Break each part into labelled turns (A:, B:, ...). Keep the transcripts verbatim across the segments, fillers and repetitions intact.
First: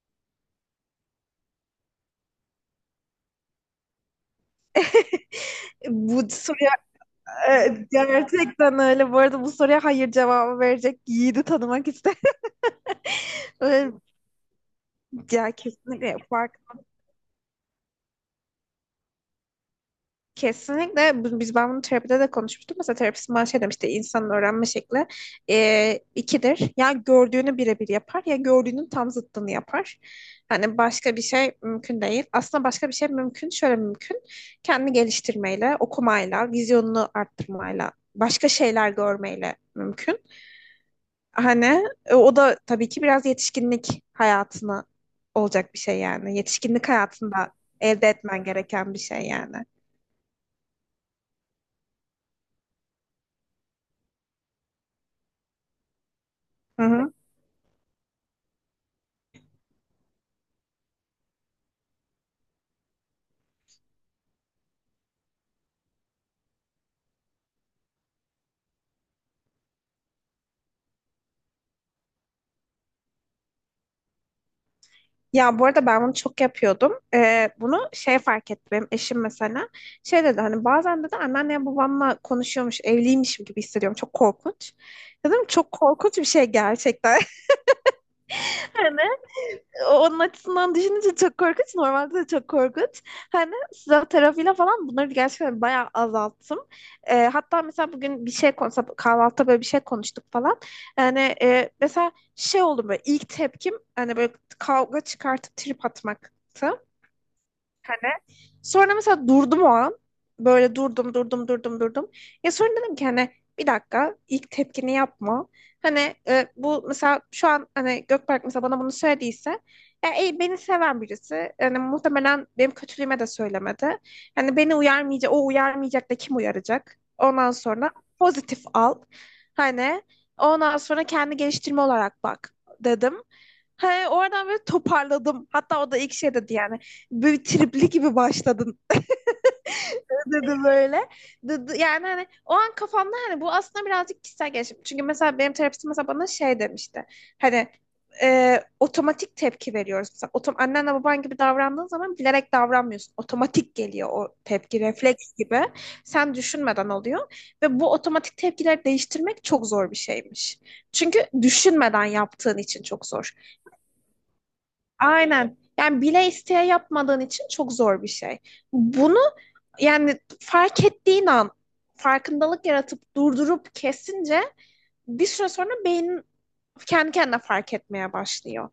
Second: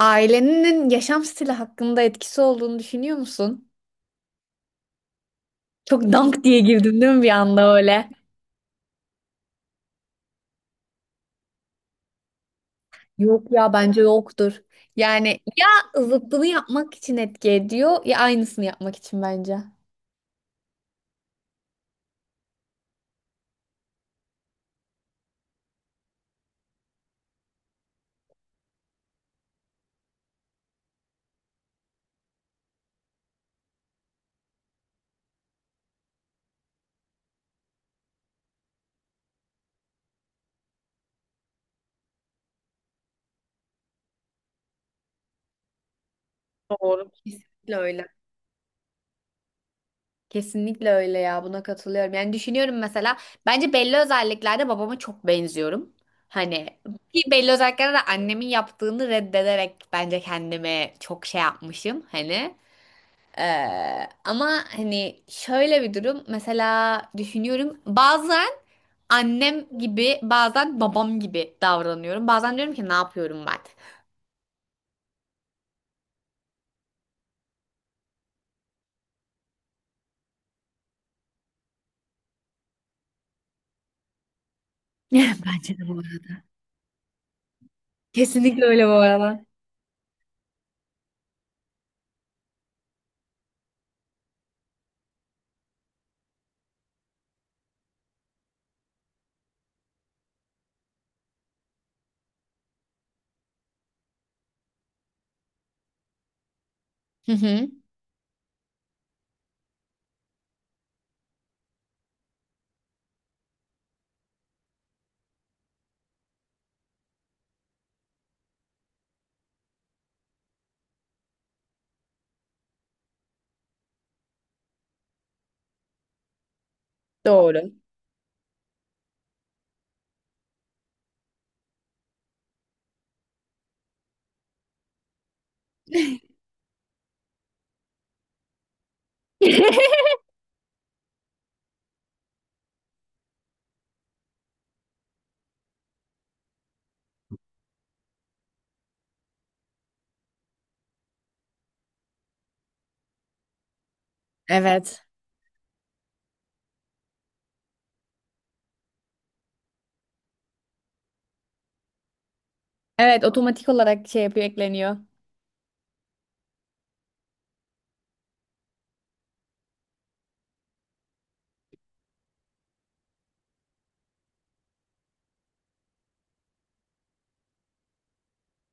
A: Ailenin yaşam stili hakkında etkisi olduğunu düşünüyor musun? Çok
B: Bu
A: dank diye
B: soruya
A: girdim değil mi bir anda
B: e,
A: öyle?
B: gerçekten öyle. Bu arada bu soruya hayır cevabı verecek yiğidi tanımak ister.
A: Yok ya
B: Öyle-
A: bence yoktur. Yani
B: Ya
A: ya
B: kesinlikle
A: zıttını
B: fark.
A: yapmak için etki ediyor ya aynısını yapmak için bence.
B: Kesinlikle bu- biz ben bunu terapide de konuşmuştum. Mesela terapistim bana şey demişti, insanın öğrenme şekli e, ikidir. Ya gördüğünü birebir yapar ya gördüğünün tam zıttını yapar. Hani başka bir şey mümkün değil. Aslında başka bir şey mümkün. Şöyle mümkün. Kendini geliştirmeyle, okumayla, vizyonunu arttırmayla, başka şeyler görmeyle mümkün. Hani e, o da tabii ki biraz yetişkinlik hayatına olacak bir şey yani. Yetişkinlik
A: Doğru.
B: hayatında
A: Kesinlikle öyle.
B: elde etmen gereken bir şey yani.
A: Kesinlikle öyle ya buna katılıyorum. Yani düşünüyorum mesela bence belli özelliklerde babama çok benziyorum. Hani
B: Hı hı.
A: ki belli özelliklerde de annemin yaptığını reddederek bence kendime çok şey yapmışım hani. Ee, ama hani şöyle bir durum mesela düşünüyorum bazen annem gibi bazen babam gibi davranıyorum. Bazen diyorum ki ne yapıyorum ben?
B: Ya bu arada ben bunu çok yapıyordum. Ee, bunu şey fark ettim. Benim eşim mesela şey dedi, hani bazen dedi anneannem babamla konuşuyormuş, evliymişim gibi hissediyorum. Çok korkunç. Dedim çok
A: Bence de bu
B: korkunç
A: arada.
B: bir şey gerçekten.
A: Kesinlikle öyle bu arada.
B: Onun açısından düşününce çok korkunç. Normalde de çok korkunç. Hani silah tarafıyla falan bunları gerçekten bayağı azalttım. Ee, hatta mesela bugün bir şey konuştuk. Kahvaltıda böyle bir şey konuştuk falan. Yani e, mesela şey oldu, böyle ilk tepkim hani böyle kavga çıkartıp trip atmaktı.
A: Hı hı,
B: Hani sonra mesela durdum o an. Böyle durdum, durdum, durdum, durdum. Ya sonra dedim ki hani bir dakika, ilk tepkini yapma. Hani e, bu mesela şu an hani Gökberk mesela bana bunu söylediyse, ya, e, beni seven birisi. Yani muhtemelen benim kötülüğüme de söylemedi. Hani beni uyarmayacak, o uyarmayacak da kim uyaracak? Ondan
A: doğru.
B: sonra pozitif al. Hani ondan sonra kendi geliştirme olarak bak dedim. He, oradan böyle toparladım. Hatta o da ilk şey dedi, yani böyle tripli gibi başladın dedi böyle. Yani hani o an kafamda hani bu aslında birazcık kişisel gelişim. Çünkü mesela benim terapistim mesela bana şey demişti. Hani e, otomatik tepki veriyoruz. Mesela otom annenle baban gibi davrandığın zaman bilerek davranmıyorsun. Otomatik geliyor o tepki,
A: Evet.
B: refleks gibi. Sen düşünmeden oluyor. Ve bu otomatik tepkileri değiştirmek çok zor bir şeymiş. Çünkü düşünmeden yaptığın için çok
A: Evet,
B: zor.
A: otomatik olarak şey yapıyor, ekleniyor.
B: Aynen. Yani bile isteye yapmadığın için çok zor bir şey. Bunu, yani fark ettiğin an farkındalık yaratıp durdurup kesince bir süre sonra beynin kendi kendine fark etmeye başlıyor.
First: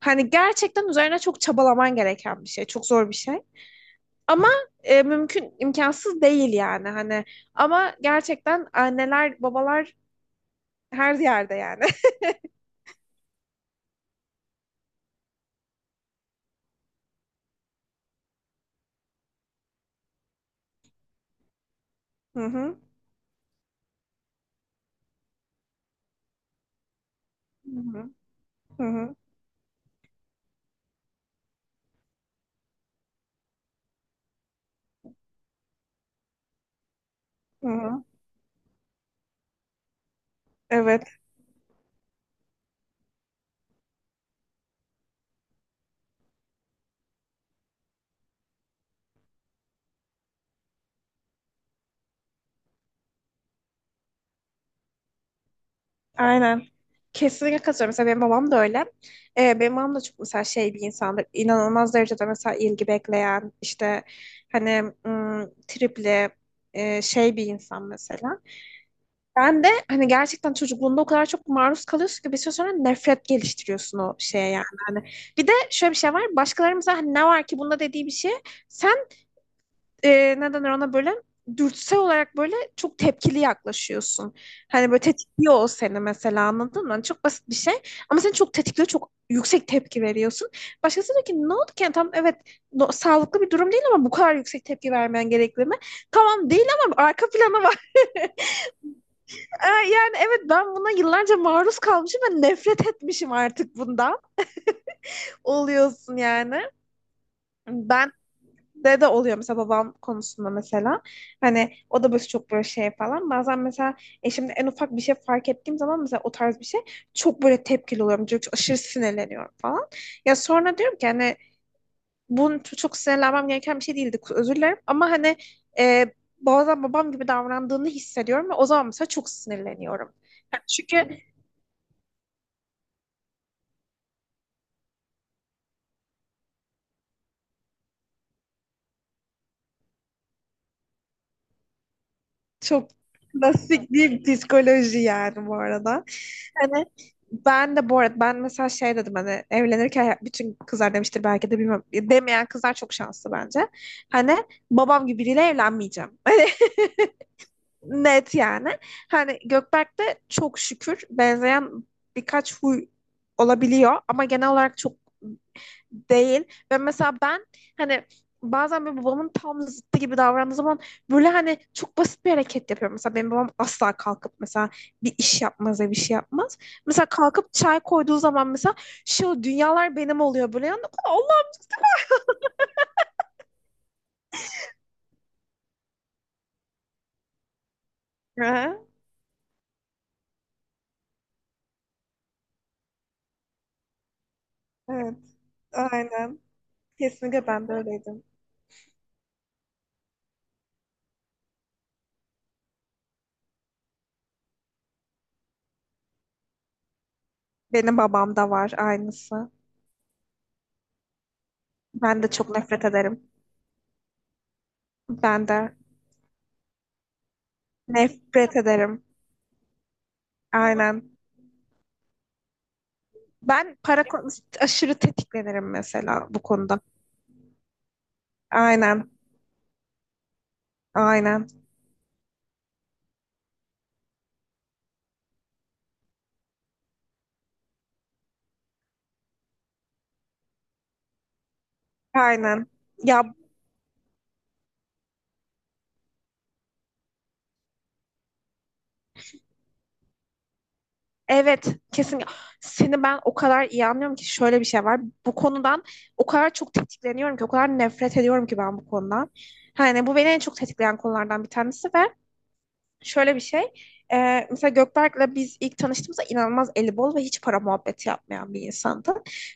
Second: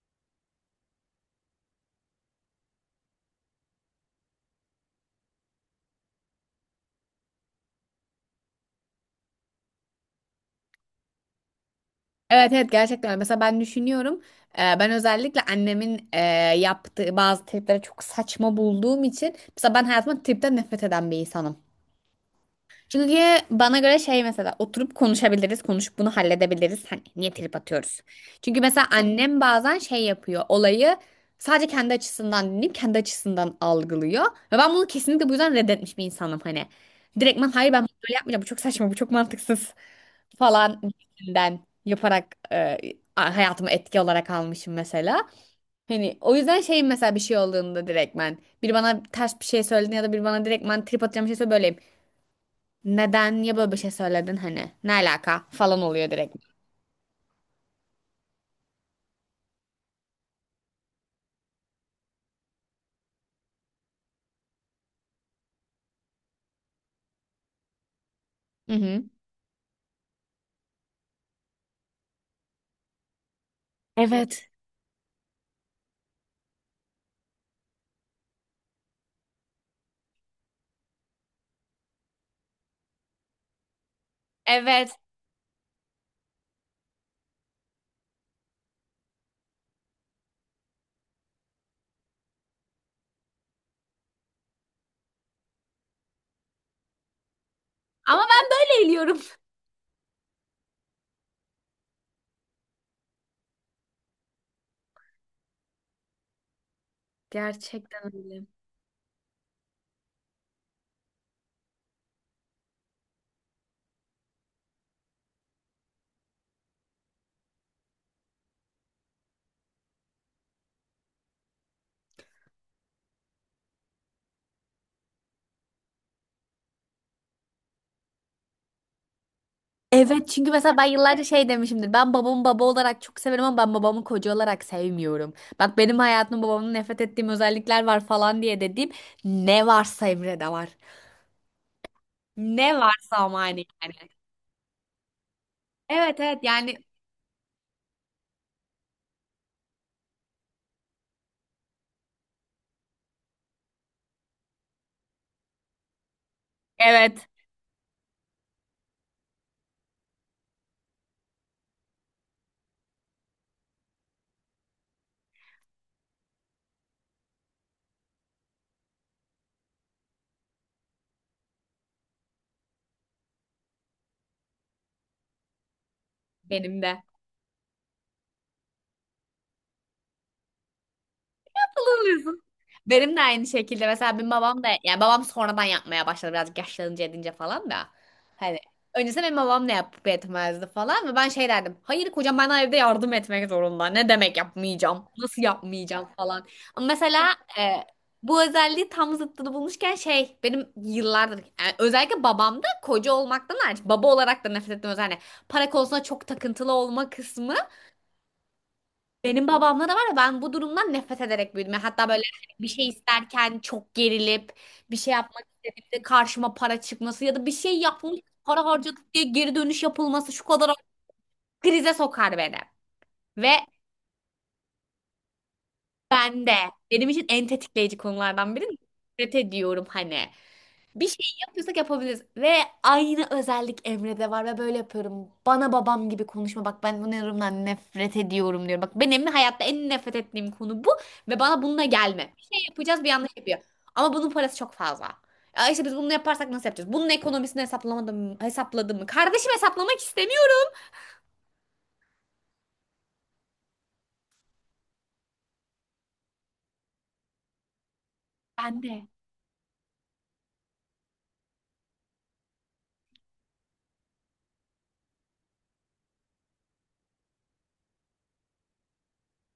B: Hani gerçekten üzerine çok çabalaman gereken bir şey. Çok zor bir şey. Ama e, mümkün, imkansız değil yani. Hani ama gerçekten anneler, babalar her yerde yani.
A: Evet, evet, gerçekten öyle. Mesela ben düşünüyorum, e, ben özellikle annemin e, yaptığı bazı triplere çok saçma bulduğum için mesela ben hayatımda tripten nefret eden bir insanım.
B: Hı hı.
A: Çünkü bana göre şey, mesela oturup konuşabiliriz, konuşup bunu halledebiliriz. Hani niye trip
B: Hı
A: atıyoruz?
B: hı.
A: Çünkü
B: Hı
A: mesela
B: hı.
A: annem bazen şey yapıyor, olayı sadece kendi açısından dinleyip kendi açısından algılıyor. Ve ben bunu kesinlikle bu yüzden reddetmiş bir insanım hani. Direktmen
B: Hı
A: hayır, ben bunu
B: hı.
A: böyle yapmayacağım, bu çok saçma, bu çok mantıksız falan
B: Evet.
A: gibisinden yaparak e, hayatımı etki olarak almışım mesela. Hani o yüzden şey, mesela bir şey olduğunda direktmen biri bana ters bir şey söylediğinde ya da biri bana direktmen trip atacağım bir şey söyle böyleyim. Neden ya böyle bir şey söyledin hani? Ne alaka falan oluyor direkt.
B: Aynen. Kesinlikle katılıyorum. Mesela benim babam da öyle. Ee, benim babam da çok mesela şey bir insandır. İnanılmaz derecede mesela ilgi bekleyen, işte hani ım, tripli e, şey bir insan mesela.
A: Hı hı.
B: Ben de hani gerçekten çocukluğunda o kadar çok maruz kalıyorsun ki bir süre sonra nefret geliştiriyorsun o şeye
A: Evet.
B: yani. Hani bir de şöyle bir şey var. Başkalarımıza hani ne var ki bunda dediği bir şey, sen e, ne denir ona böyle, dürtüsel olarak böyle çok tepkili yaklaşıyorsun.
A: Evet.
B: Hani böyle tetikliyor o seni mesela, anladın mı? Hani çok basit bir şey ama seni çok tetikliyor, çok yüksek tepki veriyorsun. Başkası diyor ki ne oldu ki? Yani tamam, evet no- sağlıklı bir durum değil ama bu kadar yüksek tepki vermen gerekli mi? Tamam değil ama arka planı var.
A: Ama ben böyle eğiliyorum.
B: Ee, yani evet, ben buna yıllarca maruz kalmışım ve nefret etmişim artık bundan. Oluyorsun yani.
A: Gerçekten
B: Ben
A: öyle.
B: de de oluyor mesela, babam konusunda mesela. Hani o da böyle çok böyle şey falan. Bazen mesela eşimde en ufak bir şey fark ettiğim zaman, mesela o tarz bir şey, çok böyle tepkili oluyorum. Çok aşırı sinirleniyorum falan. Ya sonra diyorum ki hani bunun çok sinirlenmem gereken bir şey değildi. Özür dilerim ama hani e, bazen babam gibi davrandığını hissediyorum ve o zaman mesela çok sinirleniyorum.
A: Evet, çünkü
B: Yani
A: mesela ben
B: çünkü
A: yıllarca şey demişimdir. Ben babamı baba olarak çok severim ama ben babamı koca olarak sevmiyorum. Bak, benim hayatımda babamın nefret ettiğim özellikler var falan diye dediğim ne varsa Emre'de var. Ne
B: çok
A: varsa ama hani
B: klasik
A: yani.
B: bir psikoloji yani bu arada.
A: Evet, evet yani,
B: Hani ben de bu arada, ben mesela şey dedim hani, evlenirken bütün kızlar demiştir belki de, bilmiyorum. Demeyen kızlar çok şanslı bence. Hani babam gibi biriyle evlenmeyeceğim. Hani
A: evet,
B: net yani. Hani Gökberk'te çok şükür benzeyen birkaç huy olabiliyor ama genel olarak çok değil. Ve mesela ben hani bazen böyle babamın tam zıttı gibi davrandığı zaman böyle hani çok basit bir hareket yapıyorum. Mesela benim babam asla kalkıp mesela bir iş yapmaz ya bir şey yapmaz.
A: benim de.
B: Mesela kalkıp çay koyduğu zaman mesela şu dünyalar benim oluyor böyle. Yani, Allah.
A: Alıyorsun. Benim de aynı şekilde, mesela benim babam da, yani babam sonradan yapmaya başladı birazcık yaşlanınca edince falan da. Hani
B: Hı,
A: öncesinde benim babam ne yapıp etmezdi falan ve ben şey derdim. Hayır, kocam bana evde yardım etmek zorunda. Ne demek yapmayacağım?
B: evet,
A: Nasıl yapmayacağım
B: aynen.
A: falan. Ama mesela
B: Kesinlikle ben
A: e,
B: de öyleydim.
A: bu özelliği tam zıttını bulmuşken şey, benim yıllardır yani özellikle babamda koca olmaktan hariç baba olarak da nefret ettiğim özelliği, para konusunda çok takıntılı olma kısmı
B: Benim babam da var
A: benim
B: aynısı.
A: babamla da var ya, ben bu durumdan nefret ederek büyüdüm. Yani hatta böyle
B: Ben de
A: hani
B: çok
A: bir
B: nefret
A: şey
B: ederim.
A: isterken çok gerilip bir şey yapmak
B: Ben de
A: istediğimde karşıma para çıkması ya da bir şey yapmış
B: nefret
A: para
B: ederim.
A: harcadık diye geri dönüş yapılması şu kadar
B: Aynen.
A: krize sokar beni. Ve
B: Ben para konusunda aşırı tetiklenirim mesela bu
A: ben de
B: konuda.
A: benim için en tetikleyici konulardan biri,
B: Aynen.
A: nefret ediyorum hani. Bir şey
B: Aynen.
A: yapıyorsak yapabiliriz. Ve aynı özellik Emre'de var ve böyle yapıyorum. Bana babam gibi konuşma. Bak, ben bu yorumdan nefret ediyorum diyor. Bak, benim hayatta en nefret ettiğim konu bu. Ve bana bununla gelme. Bir şey
B: Aynen.
A: yapacağız, bir
B: Ya
A: yanlış yapıyor. Ama bunun parası çok fazla. Ya işte biz bunu yaparsak nasıl yapacağız? Bunun ekonomisini hesaplamadım mı? Hesapladım mı? Kardeşim, hesaplamak istemiyorum.
B: evet, kesin. Seni ben o kadar iyi anlıyorum ki, şöyle bir şey var. Bu konudan o kadar çok tetikleniyorum ki, o kadar nefret ediyorum ki ben
A: Ben
B: bu
A: de.
B: konudan. Yani bu beni en çok tetikleyen konulardan bir tanesi ve şöyle bir şey. Ee, mesela Gökberk'le biz ilk tanıştığımızda inanılmaz eli bol ve hiç para muhabbeti yapmayan bir insandı.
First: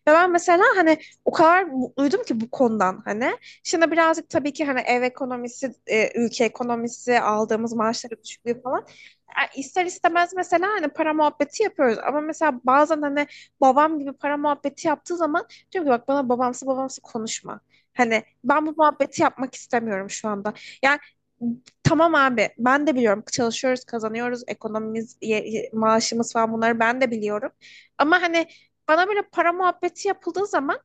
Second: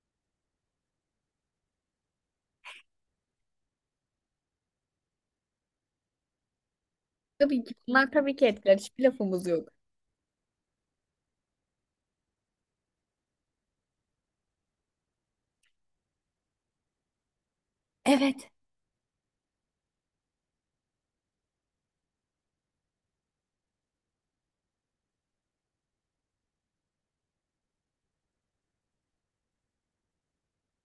B: Ve ben mesela hani o kadar mutluydum ki bu konudan hani. Şimdi birazcık tabii ki hani ev ekonomisi, e, ülke ekonomisi,
A: Tabii
B: aldığımız
A: ki. Bunlar
B: maaşların
A: tabii ki
B: düşüklüğü
A: etkiler.
B: falan.
A: Hiçbir lafımız
B: Yani
A: yok.
B: ister istemez mesela hani para muhabbeti yapıyoruz ama mesela bazen hani babam gibi para muhabbeti yaptığı zaman diyorum ki bak, bana babamsı babamsı konuşma. Hani
A: Evet.
B: ben bu muhabbeti yapmak istemiyorum şu anda. Yani tamam abi, ben de biliyorum çalışıyoruz, kazanıyoruz, ekonomimiz ye- ye- maaşımız falan, bunları ben de biliyorum. Ama hani bana böyle para muhabbeti yapıldığı zaman,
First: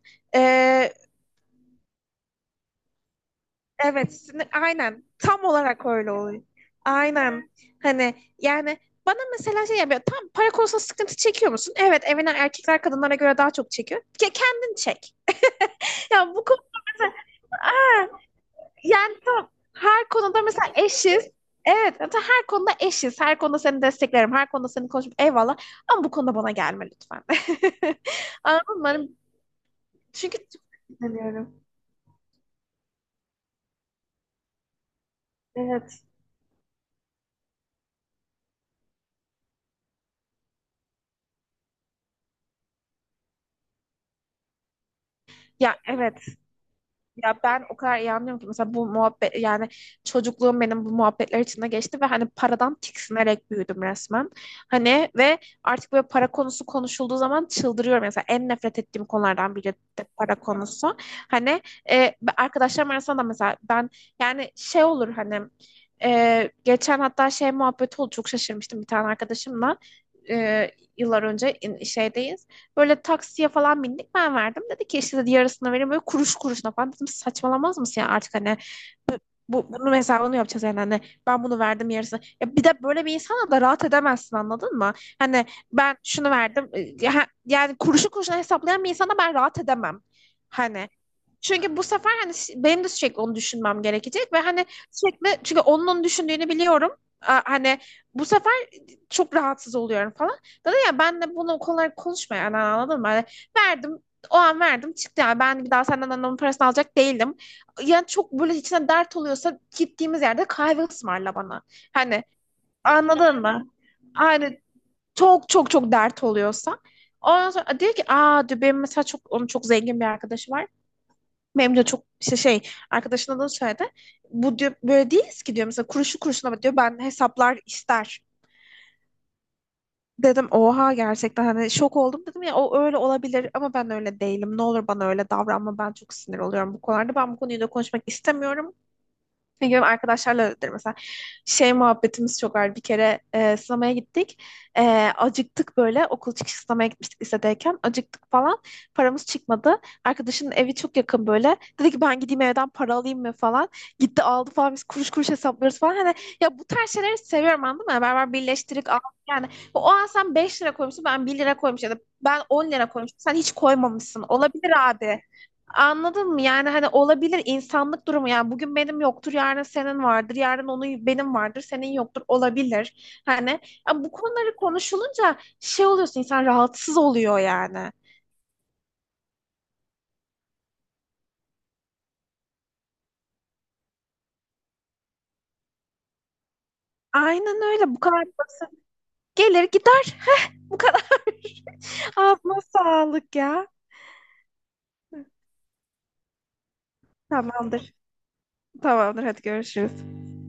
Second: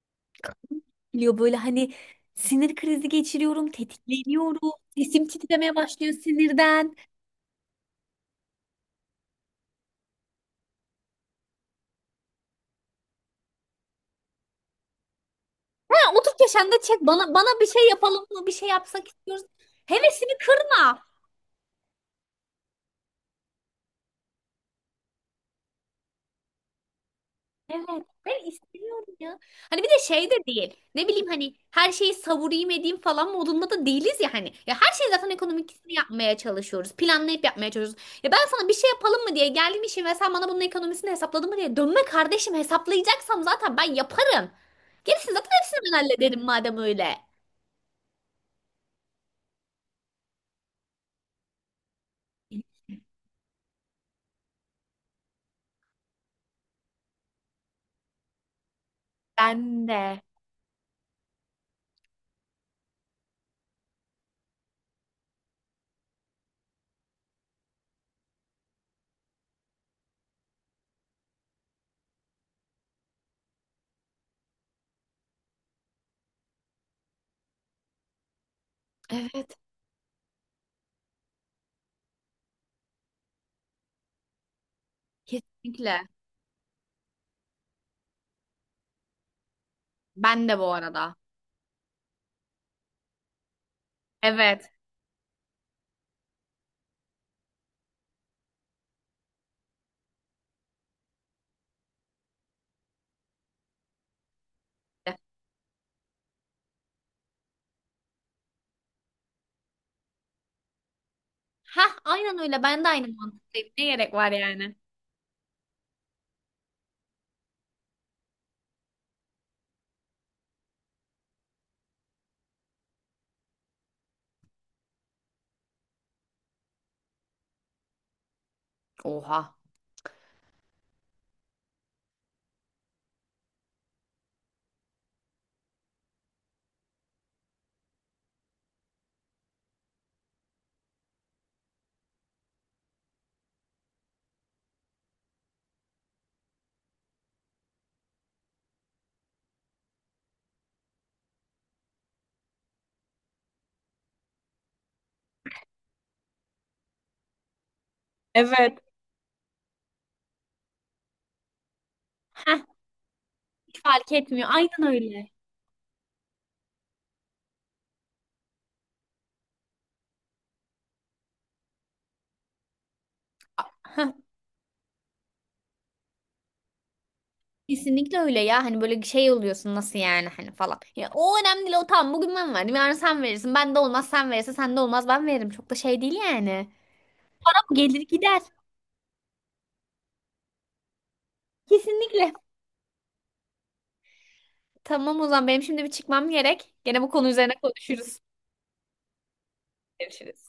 A: Biliyor, böyle hani sinir krizi geçiriyorum,
B: evet, sinir-
A: tetikleniyorum,
B: aynen.
A: sesim
B: Tam
A: titremeye
B: olarak öyle
A: başlıyor
B: oluyor.
A: sinirden.
B: Aynen. Hani yani bana mesela şey yapıyor. Tam para konusunda sıkıntı çekiyor musun? Evet, evine erkekler kadınlara göre daha çok çekiyor. Ke kendin çek.
A: Ya
B: Ya
A: otuz
B: bu konuda
A: yaşında çek
B: mesela,
A: bana bana bir şey
B: aa,
A: yapalım mı? Bir şey yapsak
B: yani
A: istiyoruz.
B: tam her
A: Hevesini
B: konuda mesela
A: kırma.
B: eşiz. Evet, hatta her konuda eşiz. Her konuda seni desteklerim. Her konuda seni konuşup eyvallah. Ama bu konuda bana gelme lütfen.
A: Evet, ben
B: Anladın mı? Hani
A: istiyorum ya. Hani bir de şey de
B: çünkü çok
A: değil. Ne bileyim hani
B: sinirleniyorum.
A: her şeyi savurayım edeyim falan modunda da değiliz ya hani. Ya her şeyi zaten ekonomikisini
B: Evet.
A: yapmaya çalışıyoruz. Planlayıp yapmaya çalışıyoruz. Ya ben sana bir şey yapalım mı diye geldim işim ve sen bana bunun ekonomisini hesapladın mı diye. Dönme kardeşim, hesaplayacaksam zaten ben yaparım. Gerisini zaten hepsini
B: Ya
A: ben
B: evet.
A: hallederim madem öyle.
B: Ya ben o kadar iyi anlıyorum ki mesela bu muhabbet, yani çocukluğum benim bu muhabbetler içinde geçti ve hani paradan tiksinerek büyüdüm resmen. Hani ve artık böyle para konusu konuşulduğu zaman çıldırıyorum. Mesela en nefret ettiğim konulardan biri
A: Ben
B: de
A: de.
B: para konusu. Hani e, ben- arkadaşlarım arasında da mesela ben yani şey olur hani, e, geçen hatta şey muhabbeti oldu, çok şaşırmıştım bir tane arkadaşımla. E, Yıllar önce in- şeydeyiz. Böyle taksiye falan bindik, ben verdim. Dedi ki işte, dedi, yarısını verin böyle kuruş kuruşuna falan. Dedim saçmalamaz mısın ya artık, hani
A: Evet,
B: bu, bunun hesabını yapacağız yani hani, ben bunu verdim yarısını. Ya bir de böyle bir insana da rahat edemezsin, anladın mı? Hani ben
A: kesinlikle.
B: şunu verdim e, ha- yani, kuruşu kuruşuna hesaplayan bir insana ben rahat edemem.
A: Ben de bu
B: Hani
A: arada.
B: çünkü bu sefer hani ş- benim de sürekli onu düşünmem gerekecek ve hani
A: Evet.
B: sürekli, çünkü onun onu düşündüğünü biliyorum. A- Hani bu sefer çok rahatsız oluyorum falan. Dedi, ya ben de bunu kolay konuşma yani, anladın mı? Yani verdim, o an verdim, çıktı, yani ben bir daha senden annemin parasını alacak değilim. Yani çok böyle içine dert oluyorsa gittiğimiz yerde kahve ısmarla bana.
A: Hah,
B: Hani,
A: aynen öyle. Ben de aynı
B: anladın mı?
A: mantıktayım. Ne gerek var
B: Hani
A: yani?
B: çok çok çok dert oluyorsa. Ondan sonra diyor ki, aa, diyor, benim mesela çok, onun çok zengin bir arkadaşı var. Benim de çok işte şey, arkadaşının adını söyledi. Bu diyor böyle değiliz ki diyor, mesela kuruşu kuruşuna diyor ben hesaplar ister.
A: Oha.
B: Dedim oha, gerçekten hani şok oldum, dedim ya o öyle olabilir ama ben öyle değilim. Ne olur bana öyle davranma, ben çok sinir oluyorum bu konularda. Ben bu konuyu da konuşmak istemiyorum. Ne gibi arkadaşlarla öyledir mesela. Şey muhabbetimiz çok var. Bir kere e, sinemaya gittik. E, Acıktık böyle. Okul çıkışı sinemaya gitmiştik lisedeyken. Acıktık falan. Paramız çıkmadı. Arkadaşın evi çok yakın böyle. Dedi ki ben gideyim evden para alayım mı falan. Gitti aldı falan. Biz kuruş kuruş hesaplıyoruz falan. Hani ya bu tarz şeyleri seviyorum, anladın mı? Beraber
A: Evet.
B: birleştirip al. Yani o an sen beş lira koymuşsun, ben bir lira koymuşum ya da ben
A: Hah,
B: on lira koymuşum. Sen hiç
A: hiç fark
B: koymamışsın.
A: etmiyor.
B: Olabilir
A: Aynen
B: abi.
A: öyle.
B: Anladın mı? Yani hani olabilir, insanlık durumu. Yani bugün benim yoktur, yarın senin vardır, yarın onun, benim vardır, senin yoktur, olabilir. Hani ya
A: Heh,
B: bu konuları konuşulunca şey oluyorsun, insan rahatsız oluyor yani.
A: kesinlikle öyle ya. Hani böyle şey oluyorsun, nasıl yani hani falan. Ya o önemli değil. O tamam, bugün ben verdim. Yarın sen verirsin. Ben de olmaz sen verirsin. Sen de olmaz ben veririm. Çok da şey değil yani. Param
B: Aynen öyle, bu
A: gelir
B: kadar
A: gider.
B: basit. Gelir gider bu kadar.
A: Kesinlikle.
B: Ağzına sağlık ya.
A: Tamam, o zaman benim şimdi bir çıkmam gerek. Gene bu konu üzerine
B: Tamamdır.
A: konuşuruz.
B: Tamamdır, hadi görüşürüz.
A: Görüşürüz.